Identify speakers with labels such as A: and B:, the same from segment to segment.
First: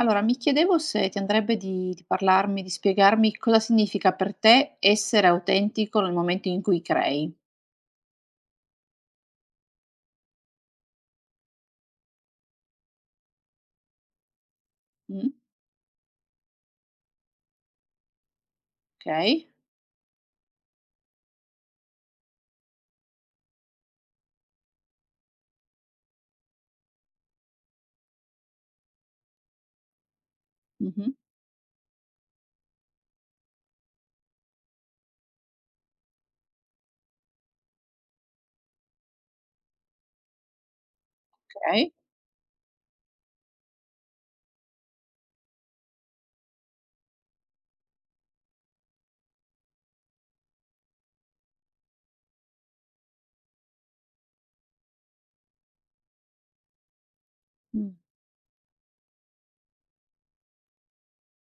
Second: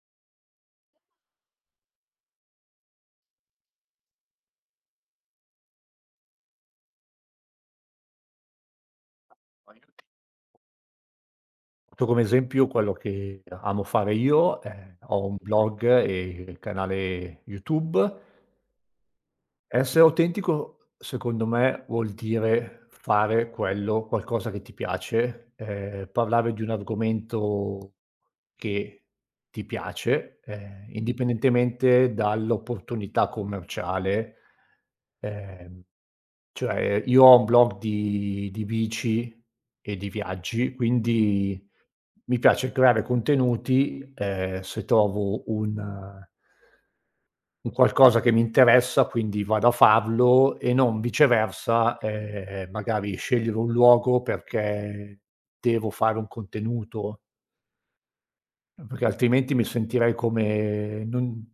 A: Allora, mi chiedevo se ti andrebbe di parlarmi, di spiegarmi cosa significa per te essere autentico nel momento in cui crei.
B: Faccio come esempio quello che amo fare io, ho
A: Mh,
B: un blog e canale YouTube.
A: okay.
B: Essere autentico secondo me vuol dire fare quello qualcosa che ti piace, parlare di un argomento che ti piace,
A: Mh-mh,
B: indipendentemente dall'opportunità commerciale. Ehm, cioè io ho un blog di bici e di viaggi, quindi
A: okay.
B: mi piace creare contenuti, se trovo un qualcosa che mi interessa, quindi vado a farlo e non viceversa, magari scegliere un luogo perché devo fare un contenuto,
A: Mh,
B: perché altrimenti mi sentirei come non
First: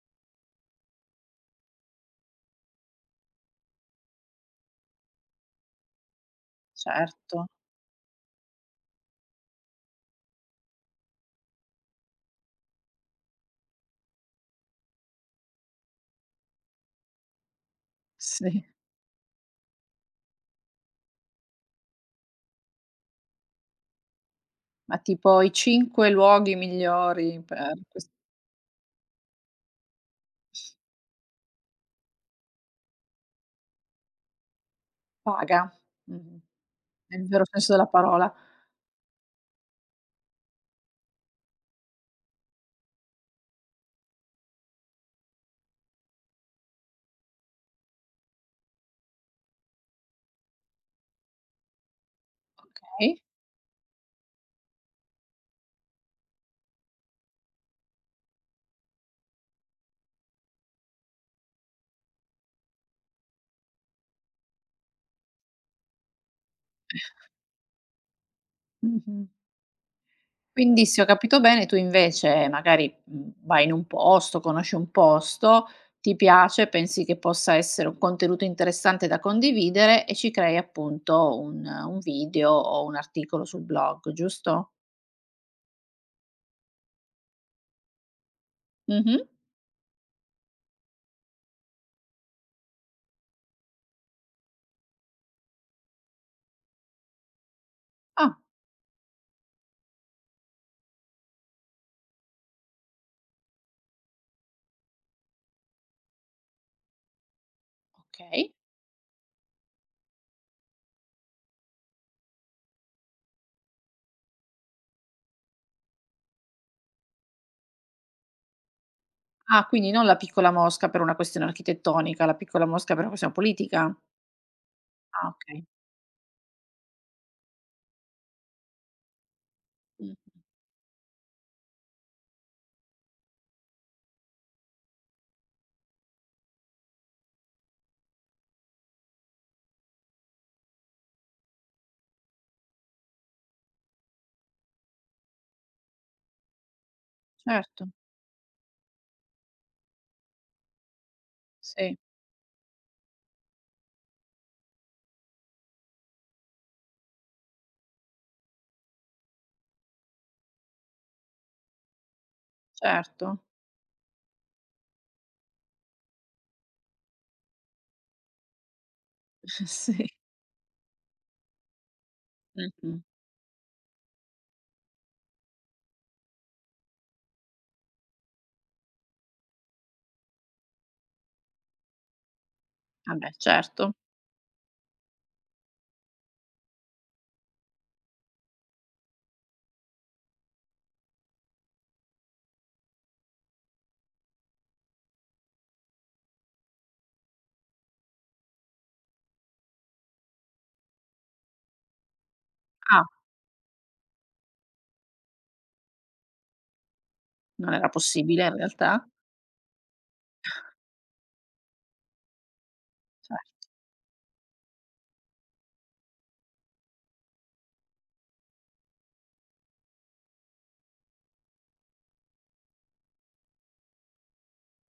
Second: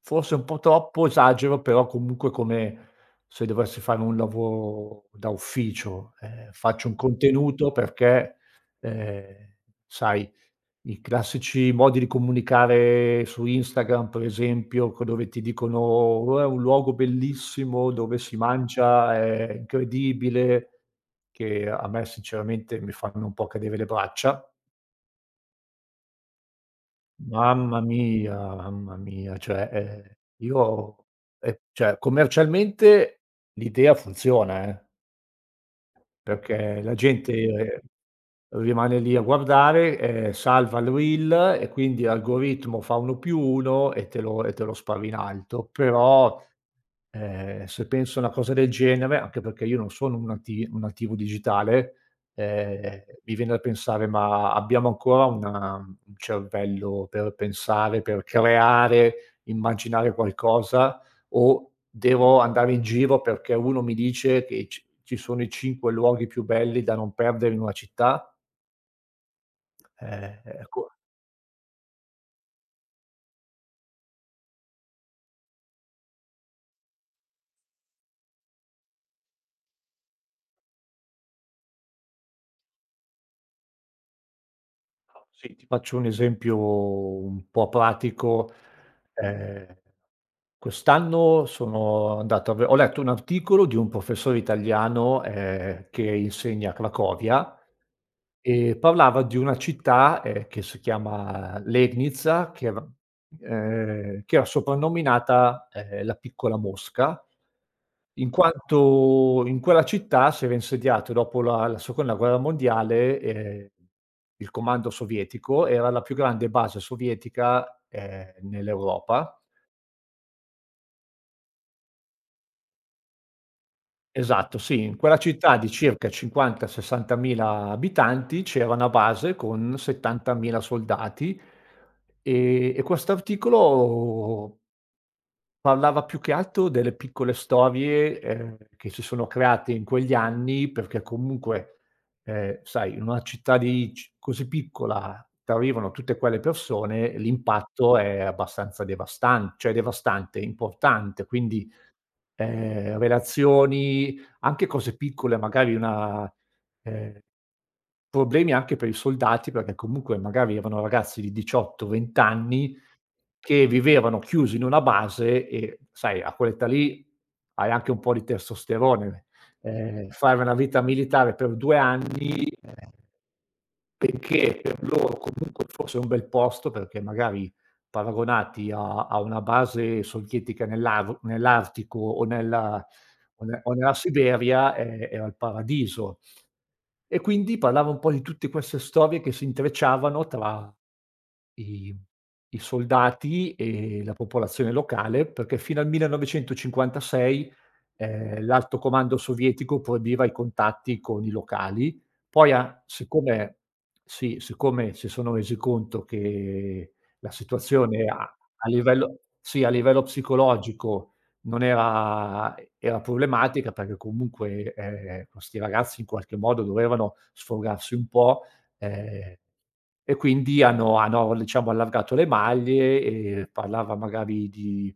B: forse un po' troppo esagero, però comunque come se dovessi fare un lavoro da ufficio, faccio un
A: certo,
B: contenuto perché, ehm, sai i classici modi di comunicare su Instagram, per esempio, co dove ti dicono: "Oh, è un luogo bellissimo dove si
A: sì.
B: mangia, è incredibile", che a me sinceramente mi fanno un po' cadere le braccia.
A: Ma tipo i 5 luoghi migliori per ques
B: Mamma mia, io cioè commercialmente l'idea funziona,
A: paga. Mh-mh,
B: perché la
A: nel
B: gente
A: vero senso della parola.
B: rimane lì a guardare, salva il reel e quindi l'algoritmo fa 1 più 1 e te lo spara in alto. Però, se penso a una cosa del genere, anche perché io non sono un nativo digitale, ehm,
A: Okay.
B: mi viene da pensare: "Ma abbiamo ancora una un cervello per pensare, per creare, immaginare qualcosa o devo andare in giro perché uno mi dice che ci sono i 5 luoghi più belli da non perdere in una città?"
A: Mh-mh.
B: Ehm,
A: Quindi
B: ecco
A: se ho capito bene, tu invece magari, mhmm, vai in un posto, conosci un posto, ti piace, pensi che possa essere un contenuto interessante da condividere e ci crei appunto un video o un articolo sul blog, giusto?
B: sì, ti faccio un esempio un po' pratico.
A: Mh-mh.
B: Ehm, Quest'anno sono andato a ve ho letto un articolo di un professore italiano, che insegna a Cracovia.
A: Ah,
B: E parlava di una città, che si chiama Legnica, che era soprannominata, "la piccola Mosca", in
A: okay.
B: quanto in quella città si era insediato dopo la seconda guerra mondiale, il comando sovietico, era la più grande base sovietica, nell'Europa.
A: Ah, quindi non la piccola mosca per una questione architettonica, la piccola mosca per una questione politica?
B: Esatto, sì, in quella
A: Ah,
B: città
A: okay.
B: di circa 50, 60.000 abitanti c'era una base con
A: Mh-mh.
B: 70.000 soldati e quest'articolo parlava più che altro delle piccole storie, che si sono create in quegli anni perché comunque, sai, in una città di c così piccola t'arrivano tutte quelle persone,
A: Certo,
B: l'impatto è abbastanza devastan cioè devastante, importante, quindi.
A: sì,
B: Relazioni, anche cose piccole, magari una ehm, problemi anche per i soldati, perché comunque magari erano ragazzi di 18, 20 anni
A: certo.
B: che vivevano chiusi in una base e sai a quell'età lì hai anche un po' di testosterone.
A: Sì.
B: Fare una vita militare per 2 anni,
A: Mh-mh.
B: benché per loro comunque fosse un bel posto, perché magari paragonati a una base sovietica nell'Artico
A: Vabbè,
B: o
A: certo.
B: nella Siberia, è era il paradiso. E quindi parlava un po' di tutte queste storie che si intrecciavano tra i i soldati e la popolazione locale, perché fino al 1956, l'alto comando sovietico proibiva i contatti con i locali. Poi ha
A: Ah.
B: Siccome sì, siccome si sono resi conto che la
A: Non era
B: situazione
A: possibile in
B: a
A: realtà?
B: livello sì, a livello psicologico non era
A: Certo,
B: problematica perché comunque, questi ragazzi in qualche modo dovevano sfogarsi un po', ehm, e quindi hanno diciamo allargato le maglie e parlava magari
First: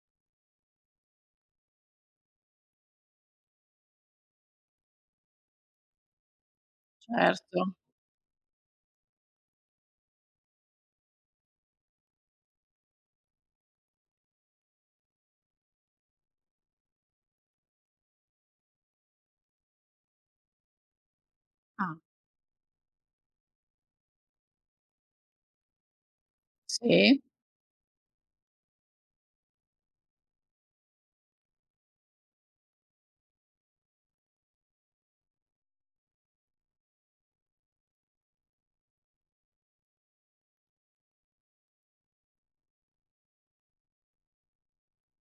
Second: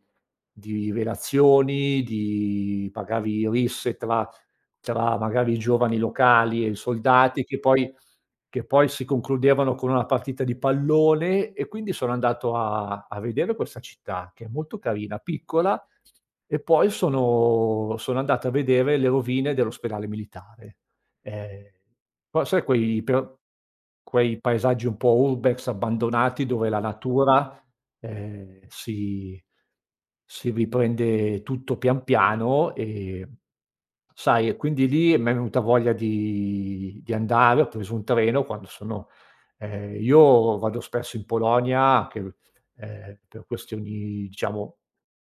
B: di relazioni, di magari risse tra magari i giovani locali e i soldati
A: certo.
B: che poi si concludevano con una partita di pallone e quindi sono andato a vedere questa città che è molto carina, piccola, e poi sono andato a vedere le rovine dell'ospedale militare. Ehm,
A: Ah,
B: Poi sai quei paesaggi un po' urbex abbandonati dove la
A: sì.
B: natura, ehm, si si riprende tutto pian piano, sai e quindi lì m'è venuta voglia di andare, ho preso un treno quando sono io vado spesso in Polonia anche, per questioni diciamo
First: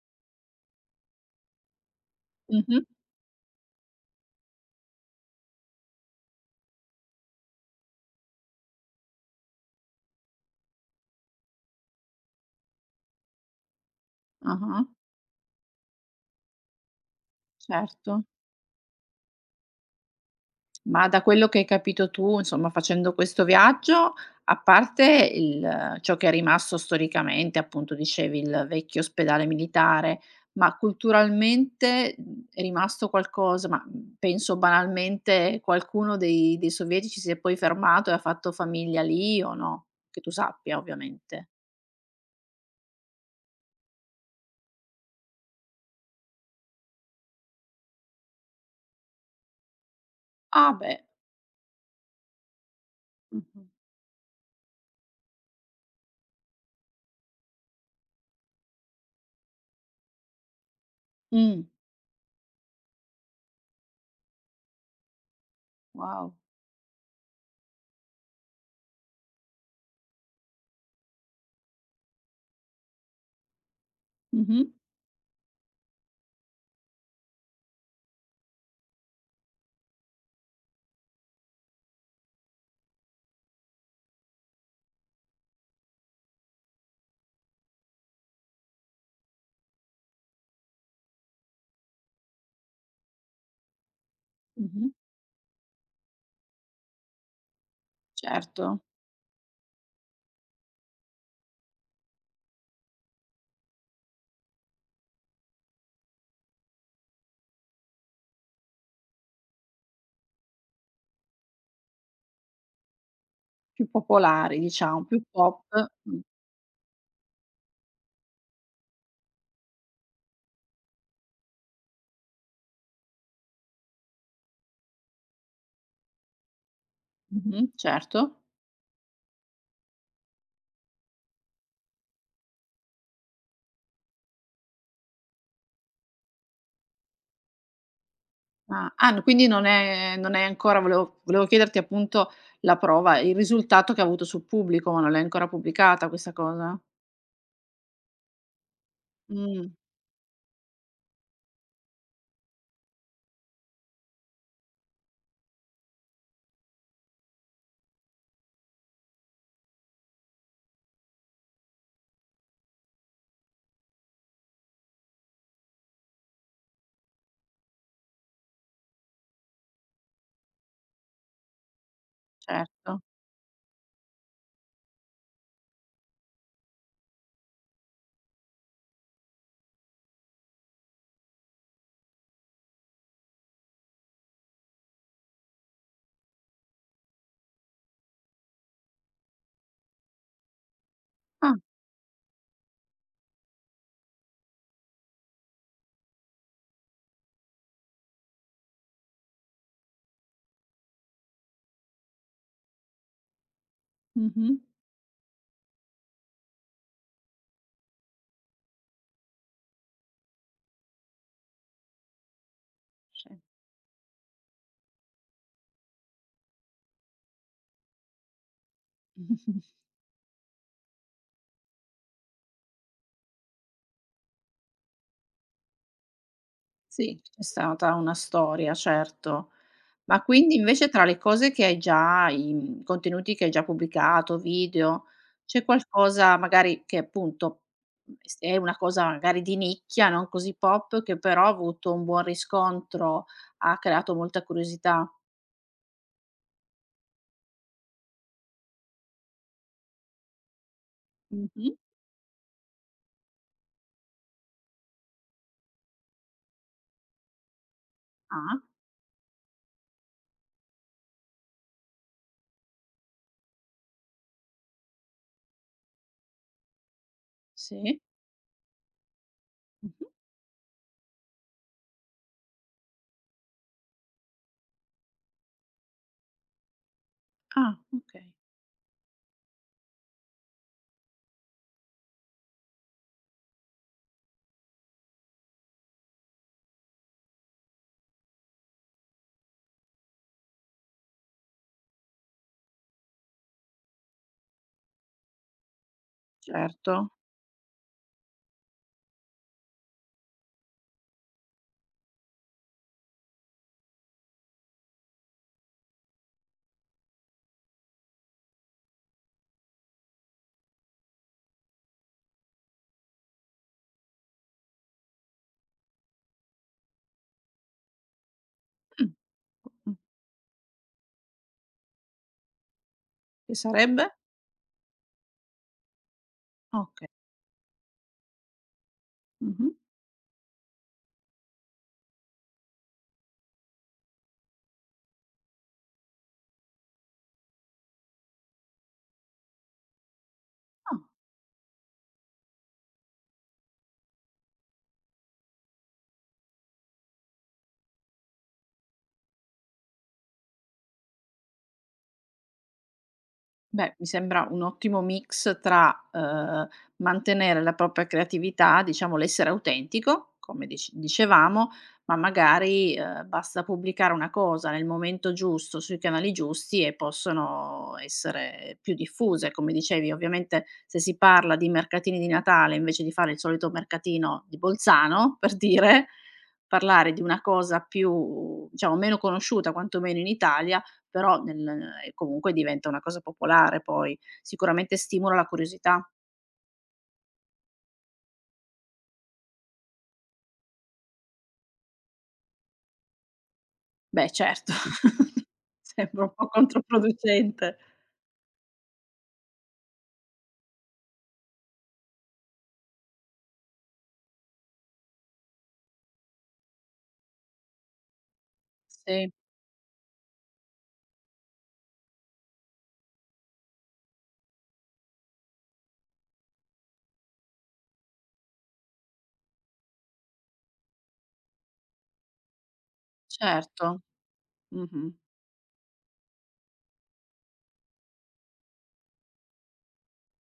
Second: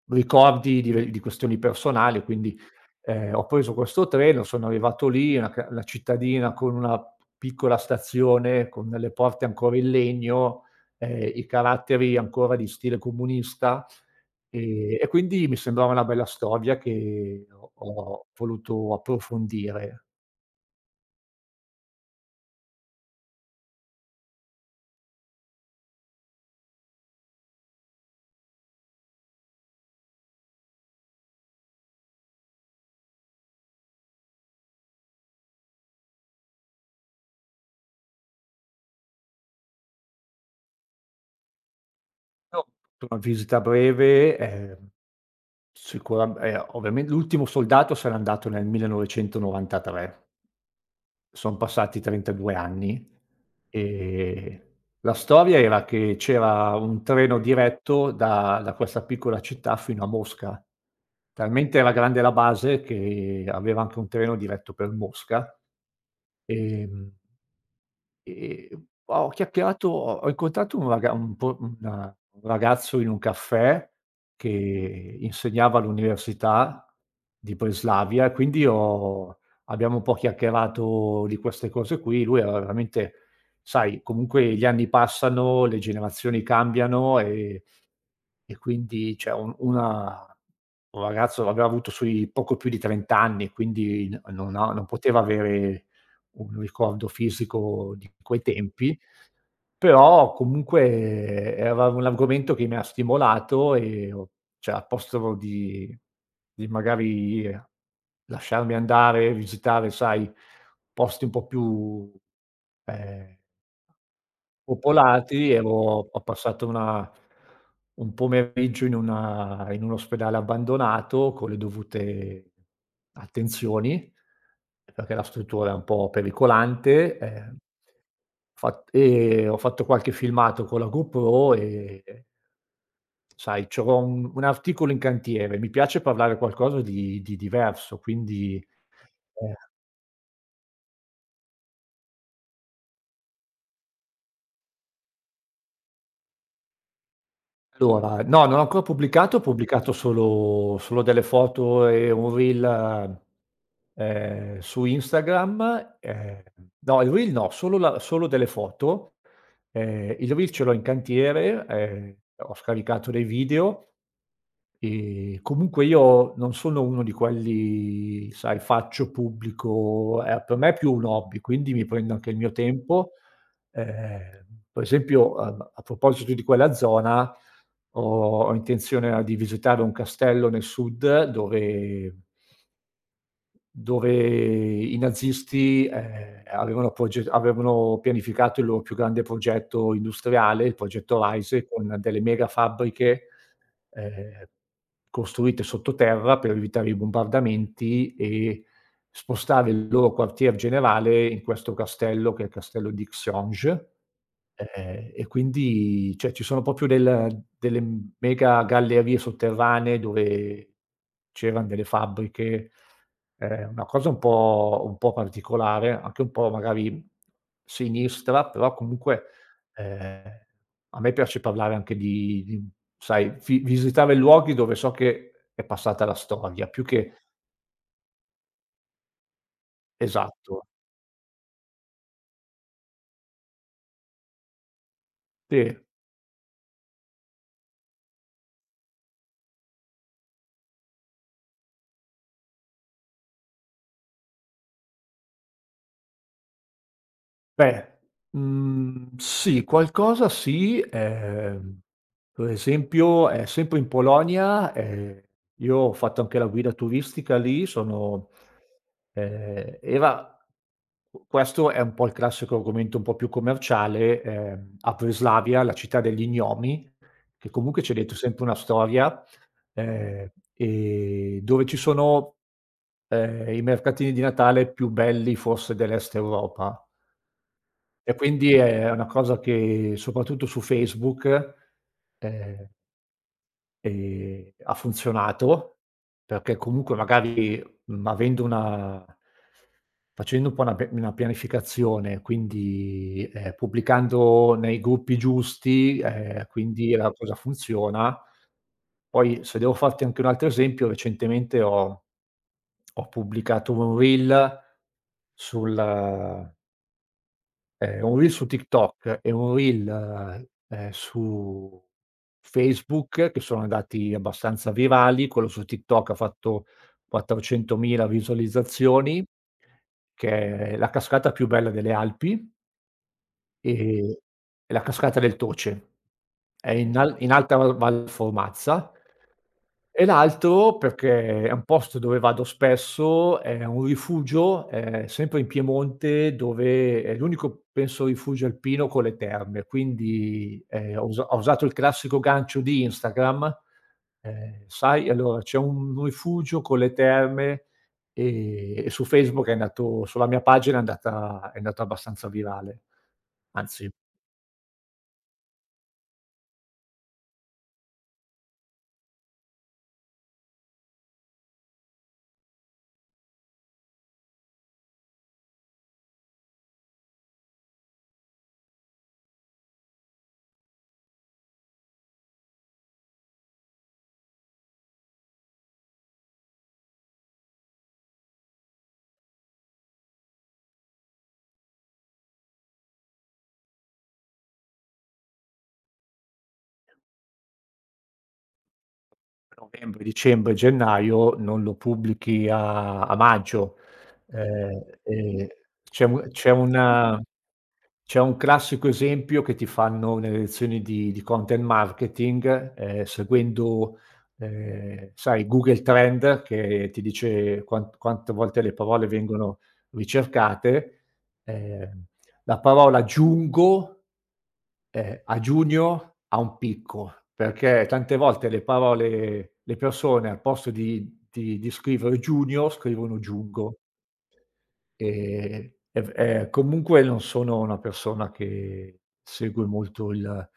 B: ricordi di questioni personali, quindi,
A: Mh-mh.
B: ho preso questo treno, sono arrivato lì, una cittadina con una piccola stazione, con le porte ancora in legno, i caratteri ancora di stile comunista.
A: Ah-ah,
B: E quindi mi sembrava una bella storia che ho
A: certo.
B: ho voluto approfondire.
A: Ma da quello che hai capito tu, insomma, facendo questo viaggio, a parte il ciò che è rimasto storicamente, appunto dicevi il vecchio ospedale militare, ma culturalmente, mhmm, è rimasto qualcosa? Ma, mhmm, penso banalmente qualcuno dei sovietici si è poi fermato e ha fatto famiglia lì o no? Che tu sappia ovviamente.
B: Però una visita breve, sicura, ovviamen l'ultimo soldato se n'è andato nel 1993.
A: Ah beh.
B: Son passati 32 anni.
A: Mh-mh.
B: ehm, la storia era che c'era un treno diretto da questa piccola città fino a Mosca.
A: Mh.
B: Talmente era grande la base che aveva anche un treno diretto per Mosca.
A: Wow.
B: ehm Ehm, ho incontrato un ragazzo in un caffè
A: Mh-mh,
B: che insegnava all'università di Breslavia, e quindi ho abbiamo un po' chiacchierato di queste cose qui. Lui era veramente Sai, comunque gli anni passano, le generazioni cambiano e quindi cioè un ragazzo aveva avuto sui poco più di 30 anni, quindi n non ha non
A: mh-mh,
B: poteva avere un ricordo fisico di quei
A: certo.
B: tempi. Però comunque era un argomento che mi ha stimolato e ho cioè a posto di magari lasciarmi andare, visitare, sai, posti un po' più, ehm
A: Più popolari diciamo, più
B: popolati.
A: pop.
B: Ero
A: Mh,
B: Ho passato una un pomeriggio in un ospedale abbandonato con le dovute attenzioni, perché la struttura è un po' pericolante,
A: mh-mh, certo.
B: fa e ho fatto qualche filmato con la GoPro e, sai, c'avevo un articolo in cantiere, mi piace parlare qualcosa di diverso, quindi,
A: Ah, ah n quindi
B: ehm
A: non è ancora volevo chiederti appunto la prova, il risultato che ha avuto sul pubblico, ma non l'hai ancora pubblicata questa cosa?
B: Allora, no, non ho ancora pubblicato, ho
A: Mh,
B: pubblicato solo delle foto e un reel, su Instagram. No, il reel no, solo la solo delle foto. Il reel ce l'ho in cantiere, ho scaricato dei video e comunque io non sono uno di quelli, sai, faccio, pubblico, per me è più un hobby, quindi mi prendo anche il mio
A: certo.
B: tempo. Per esempio, a proposito di quella zona, ho intenzione di visitare un castello nel sud dove i nazisti, avevano pianificato il loro più grande progetto industriale, il progetto
A: Ah,
B: RISE, con delle mega fabbriche, ehm, costruite sottoterra per evitare i bombardamenti e spostare il loro quartier generale in questo castello, che è il castello di Xionge.
A: mh-mh,
B: E quindi cioè, ci sono proprio delle mega gallerie sotterranee dove c'eran delle fabbriche,
A: sì.
B: una cosa un po' particolare, anche un po' magari sinistra, però comunque, ehm, a me piace parlare anche di sai, vi visitare luoghi dove so che è passata la storia, più
A: Sì,
B: che
A: c'è stata una storia, certo. Ma quindi
B: esatto,
A: invece tra le cose che hai già contenuti che hai già pubblicato, video, c'è
B: sì.
A: qualcosa magari che appunto, mhmm, s è una cosa magari di nicchia, non così pop, che però ha avuto un buon riscontro, ha creato molta curiosità?
B: Beh, mhmm, sì, qualcosa sì,
A: Mh-mh.
B: per esempio, sempre in Polonia, io ho fatto anche la guida turistica lì, sono
A: Ah,
B: era q questo è un po' il classico argomento un po' più commerciale, a Breslavia, la città degli gnomi, che comunque c'è
A: sì.
B: dietro sempre una storia,
A: Mh-mh.
B: ehm, e dove ci sono, i mercatini di Natale più belli forse dell'Est Europa.
A: Ah,
B: E
A: okay,
B: quindi è una cosa che soprattutto su Facebook, ehm, ha funzionato, perché comunque magari, avendo una facendo un po' una pianificazione, quindi, pubblicando nei gruppi giusti, quindi
A: certo.
B: la cosa funziona. Poi se devo farti anche un altro esempio, recentemente ho pubblicato un reel sul un reel su TikTok e un reel, su Facebook, che sono andati abbastanza virali, quello su TikTok ha fatto 400.000
A: Mh.
B: visualizzazioni,
A: Mh.
B: che è la cascata più bella delle Alpi.
A: Sarebbe?
B: Ehm, è la cascata del Toce. È
A: Okay.
B: in Alta Val Formazza.
A: Mh-mh.
B: E l'altro perché è un posto dove vado spesso, è un rifugio, sempre in Piemonte, dove è l'unico penso rifugio alpino con le terme, quindi,
A: Ah.
B: ho usato il classico gancio di Instagram, sai allora c'è un rifugio con le terme, e su Facebook è andato sulla mia pagina è andato abbastanza virale, anzi.
A: Beh, mi sembra un ottimo mix tra, mantenere la propria creatività, diciamo l'essere autentico, come dicevamo, ma magari, basta pubblicare una cosa nel momento giusto, sui canali giusti e possono essere più diffuse. Come dicevi, ovviamente se si parla di mercatini di Natale, invece di fare il solito mercatino di Bolzano, per dire, parlare di una cosa più diciamo meno conosciuta, quantomeno in Italia, però nel e comunque diventa una cosa popolare poi. Sicuramente stimola la curiosità.
B: Novembre, dicembre, gennaio non lo pubblichi a maggio.
A: Beh, certo.
B: E c'è
A: Sembra
B: un
A: un po'
B: c'è una
A: controproducente.
B: c'è un classico esempio che ti fanno nelle lezioni di content marketing, seguendo, sai Google Trend che ti dice quante volte le parole
A: Sì,
B: vengono ricercate. Ehm, la parola "giungo" a giugno ha un picco, perché tante volte le persone al posto di scrivere giugno, scrivono giuggo.
A: certo. Mh-mh.
B: E v Comunque non sono una persona che segue molto il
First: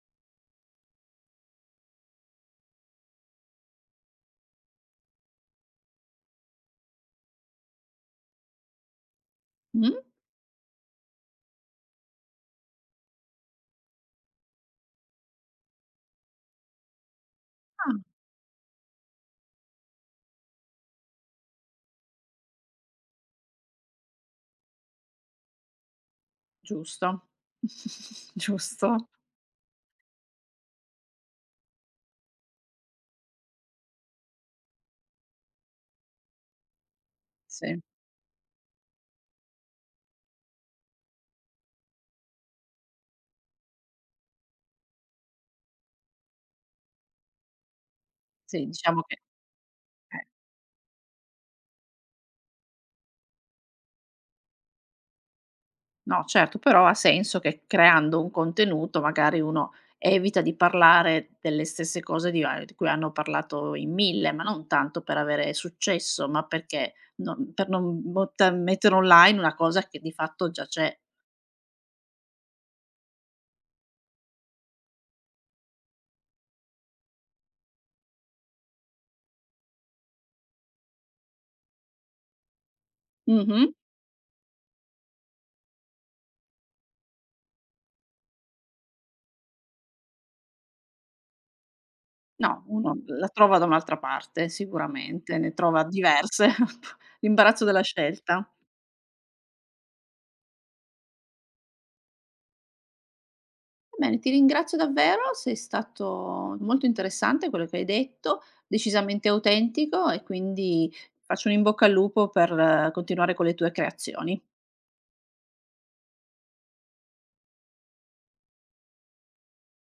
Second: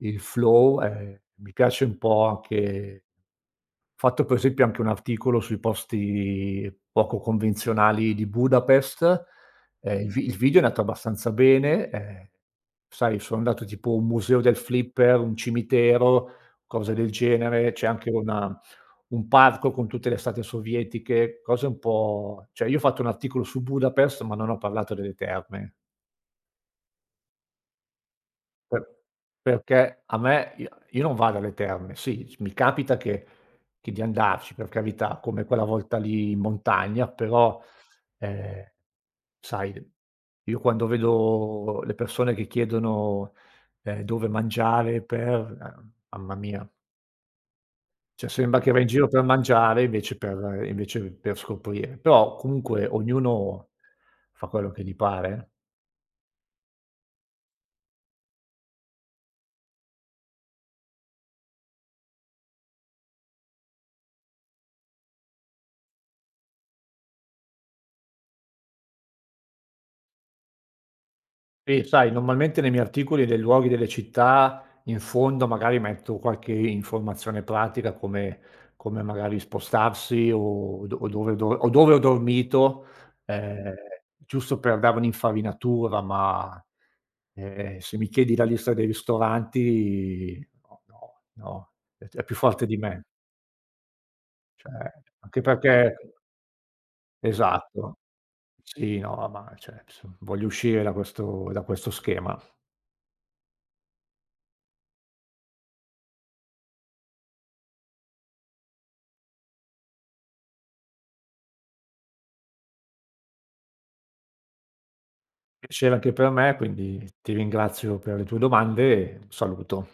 B: il flow, mi piace un po' anche ho fatto per esempio anche un articolo sui posti poco convenzionali di Budapest.
A: Mh?
B: Il video è andato abbastanza bene, sai sono andato tipo un museo del flipper, un cimitero, cose del genere, c'è
A: Ah,
B: anche una un parco con tutte le statue sovietiche, cose un po cioè io ho fatto un articolo su Budapest, ma non ho parlato delle terme,
A: giusto.
B: per
A: Giusto.
B: perché a me io non vado alle terme, sì, mi capita che di andarci, per carità, come quella volta lì in montagna, però,
A: Sì,
B: ehm Sai, io quando vedo le persone che chiedono, dove mangiare per mamma mia, cioè sembra
A: sì,
B: che va in
A: diciamo
B: giro
A: che
B: per mangiare
A: eh.
B: invece per scoprire. Però comunque ognuno fa quello che gli pare.
A: No certo, però ha senso che creando un contenuto magari uno evita di parlare delle stesse cose di cui hanno parlato in 1000, ma non tanto per avere successo, ma perché non butta mettere online una cosa che di fatto già c'è.
B: Sì, sai, normalmente nei miei articoli dei luoghi delle città, in fondo magari metto qualche informazione pratica come magari spostarsi o dove do o dove ho dormito,
A: Mh-mh.
B: ehm, giusto per dare un'infarinatura, ma, se mi chiedi la lista dei ristoranti, no, no, no, è più
A: No,
B: forte di
A: uno
B: me.
A: la trova da un'altra parte
B: Cioè,
A: sicuramente,
B: anche
A: ne trova
B: perché
A: diverse. L'imbarazzo della
B: esatto.
A: scelta.
B: Sì, no, ma cioè, s voglio uscire da questo schema.
A: Va bene, ti ringrazio davvero, sei stato molto interessante quello che hai detto, decisamente autentico e quindi faccio un in bocca al lupo per continuare con le tue creazioni.
B: Piacere anche per me, quindi ti ringrazio per le tue domande e un saluto.